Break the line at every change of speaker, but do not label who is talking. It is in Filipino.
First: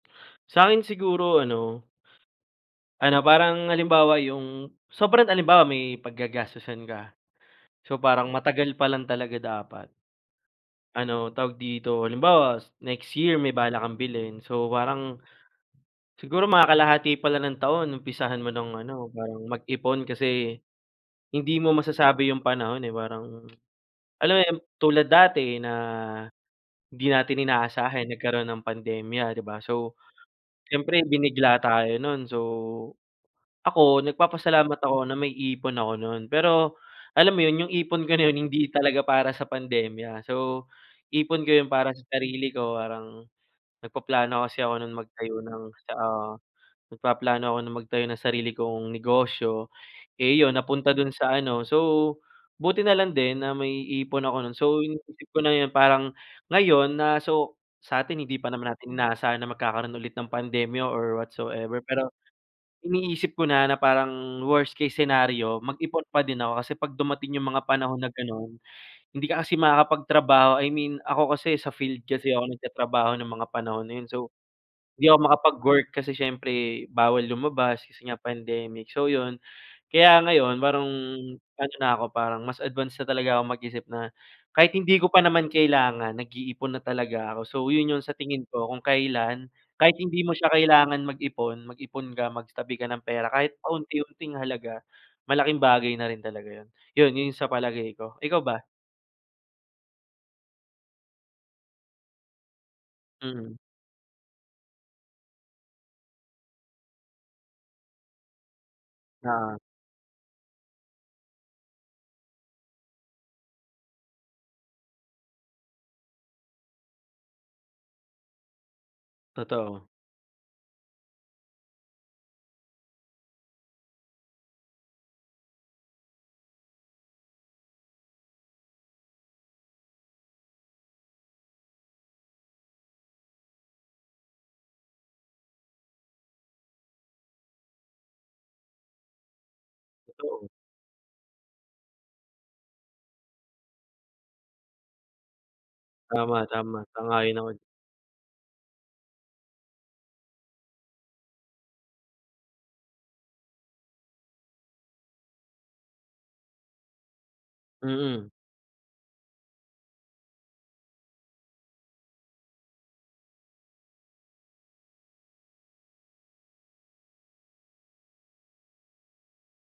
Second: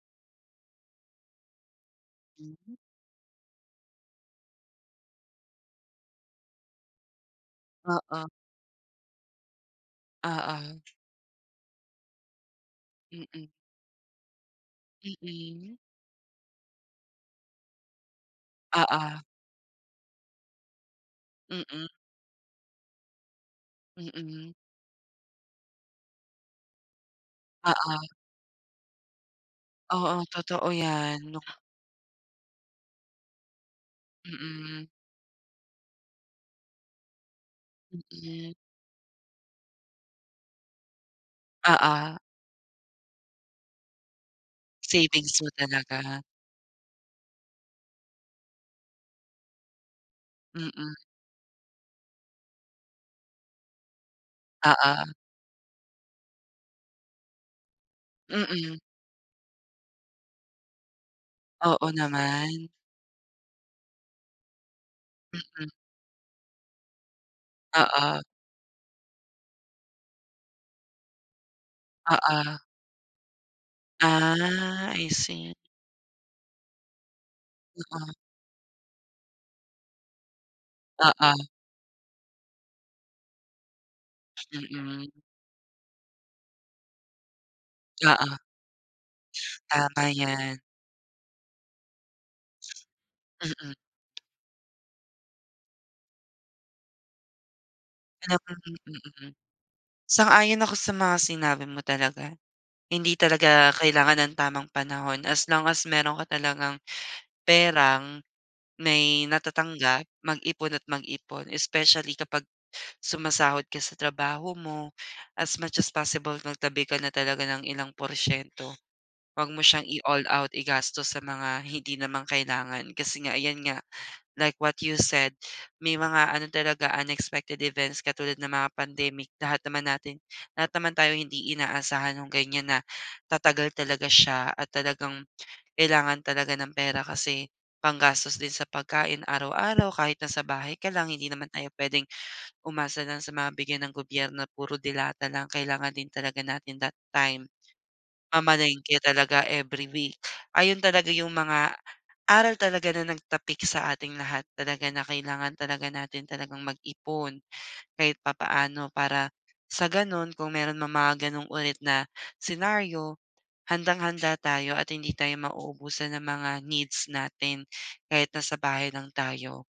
Sa'kin siguro ano,
Mhm.
ano parang halimbawa yung sobrang halimbawa, may paggagastusan ka, so
Oo.
parang matagal pa lang talaga dapat.
Oo.
Ano, tawag dito, halimbawa, next year
Mm.
may balak kang bilhin, so parang,
Mm.
siguro mga kalahati pa lang ng taon umpisahan mo ng ano,
Oo.
parang mag-ipon kasi hindi mo
Mm.
masasabi yung panahon, eh. Parang, alam mo
Mm.
yun, tulad dati na hindi natin
Oo.
inaasahan nagkaroon ng pandemya, 'di ba. So
Oo, totoo
siyempre,
'yan.
binigla tayo nun. So, ako nagpapasalamat
Mm.
ako na may ipon ako nun. Pero alam mo 'yon, yung ipon ko na 'yon,
Mm.
hindi talaga para sa pandemya. So, ipon ko yun para sa
Oo.
sarili ko, parang nagpaplano kasi ako nun magtayo
Savings mo
ng tsa
talaga.
ah, nagpaplano ako nung magtayo ng sarili kong negosyo, eh, 'yon napunta
Mm.
dun sa ano, so buti na lang din na may ipon ako nun. So,
Oo.
iniisip ko na yun parang ngayon, na so sa'tin hindi ba naman
Mm.
natin inaasahan na magkakaroon ulit ng pandemya or what so ever.
Oo
Pero
naman.
iniisip ko na, na parang worst case scenario,
Mm.
mag-ipon pa din ako kasi 'pag dumating yung mga panahon na
Oo.
gano'n, hindi ka kasi makakapagtrabaho. I mean, ako kasi sa field kasi ako
Oo.
nagtatrabaho ng mga panahon na yun. So,
Ah, I
hindi ako
see.
makapag-work kasi siyempre bawal lumabas kasi
Oo.
nga pandemic, so yun. Kaya ngayon parang
Oo.
ano na ako, parang mas advance na talaga ako mag-isip na kahit hindi
Mm.
ko pa naman kailangan, nag-iipon na talaga ako. So, yun yung sa
Oo.
tingin ko kung kailan, kahit
Tama
hindi mo siya
'yan.
kailangan mag-ipon, mag-ipon ka, magtabi ka ng pera, kahit
Mm.
pa unti-unting halaga, malaking bagay na rin talaga yun. Yun yun sa palagay ko.
Ah,
Ikaw ba?
mm, mm. Sang-ayon ako sa mga sinabi mo talaga. Hindi
Mm.
talaga kailangan ng tamang panahon as lang as meron ka talagang perang, may
Oo.
natatanggap, mag-ipon at mag-ipon. Especially kapag sumasahod ka sa trabaho mo, as much as possible magtabi ka na talaga ng ilang porsiyento. Huwag mo siyang
Totoo.
i-all-out igastos sa mga hindi naman kailangan. Kasi nga ayan nga, like what you said, may mga ano talaga, unexpected events katulad ng mga pandemic. Lahat naman natin lahat naman tayo hindi inaasahan nung ganiyan na tatagal talaga siya at talagang kailangan talaga ng pera kasi panggastos din sa pagkain araw-araw kahit na sa
Totoo.
bahay ka lang, hindi naman tayo puwedeng umasa lang sa mga bigay ng gobyerno, puro delata lang. Kailangan din
Tama,
talaga
tama.
natin that
Sang-ayon
time
ako.
mamalengke talaga every week. Ayon talaga yung mga aral talaga na nagtapik sa ating lahat talaga, na kailangan talaga natin talagang mag-ipon, kahit
Mm.
papaano para sa gano'n kung merong mga gano'ng ulit na scenario, handang-handa tayo at hindi tayo mauubusan ng mga needs natin kahit nasa bahay lang tayo.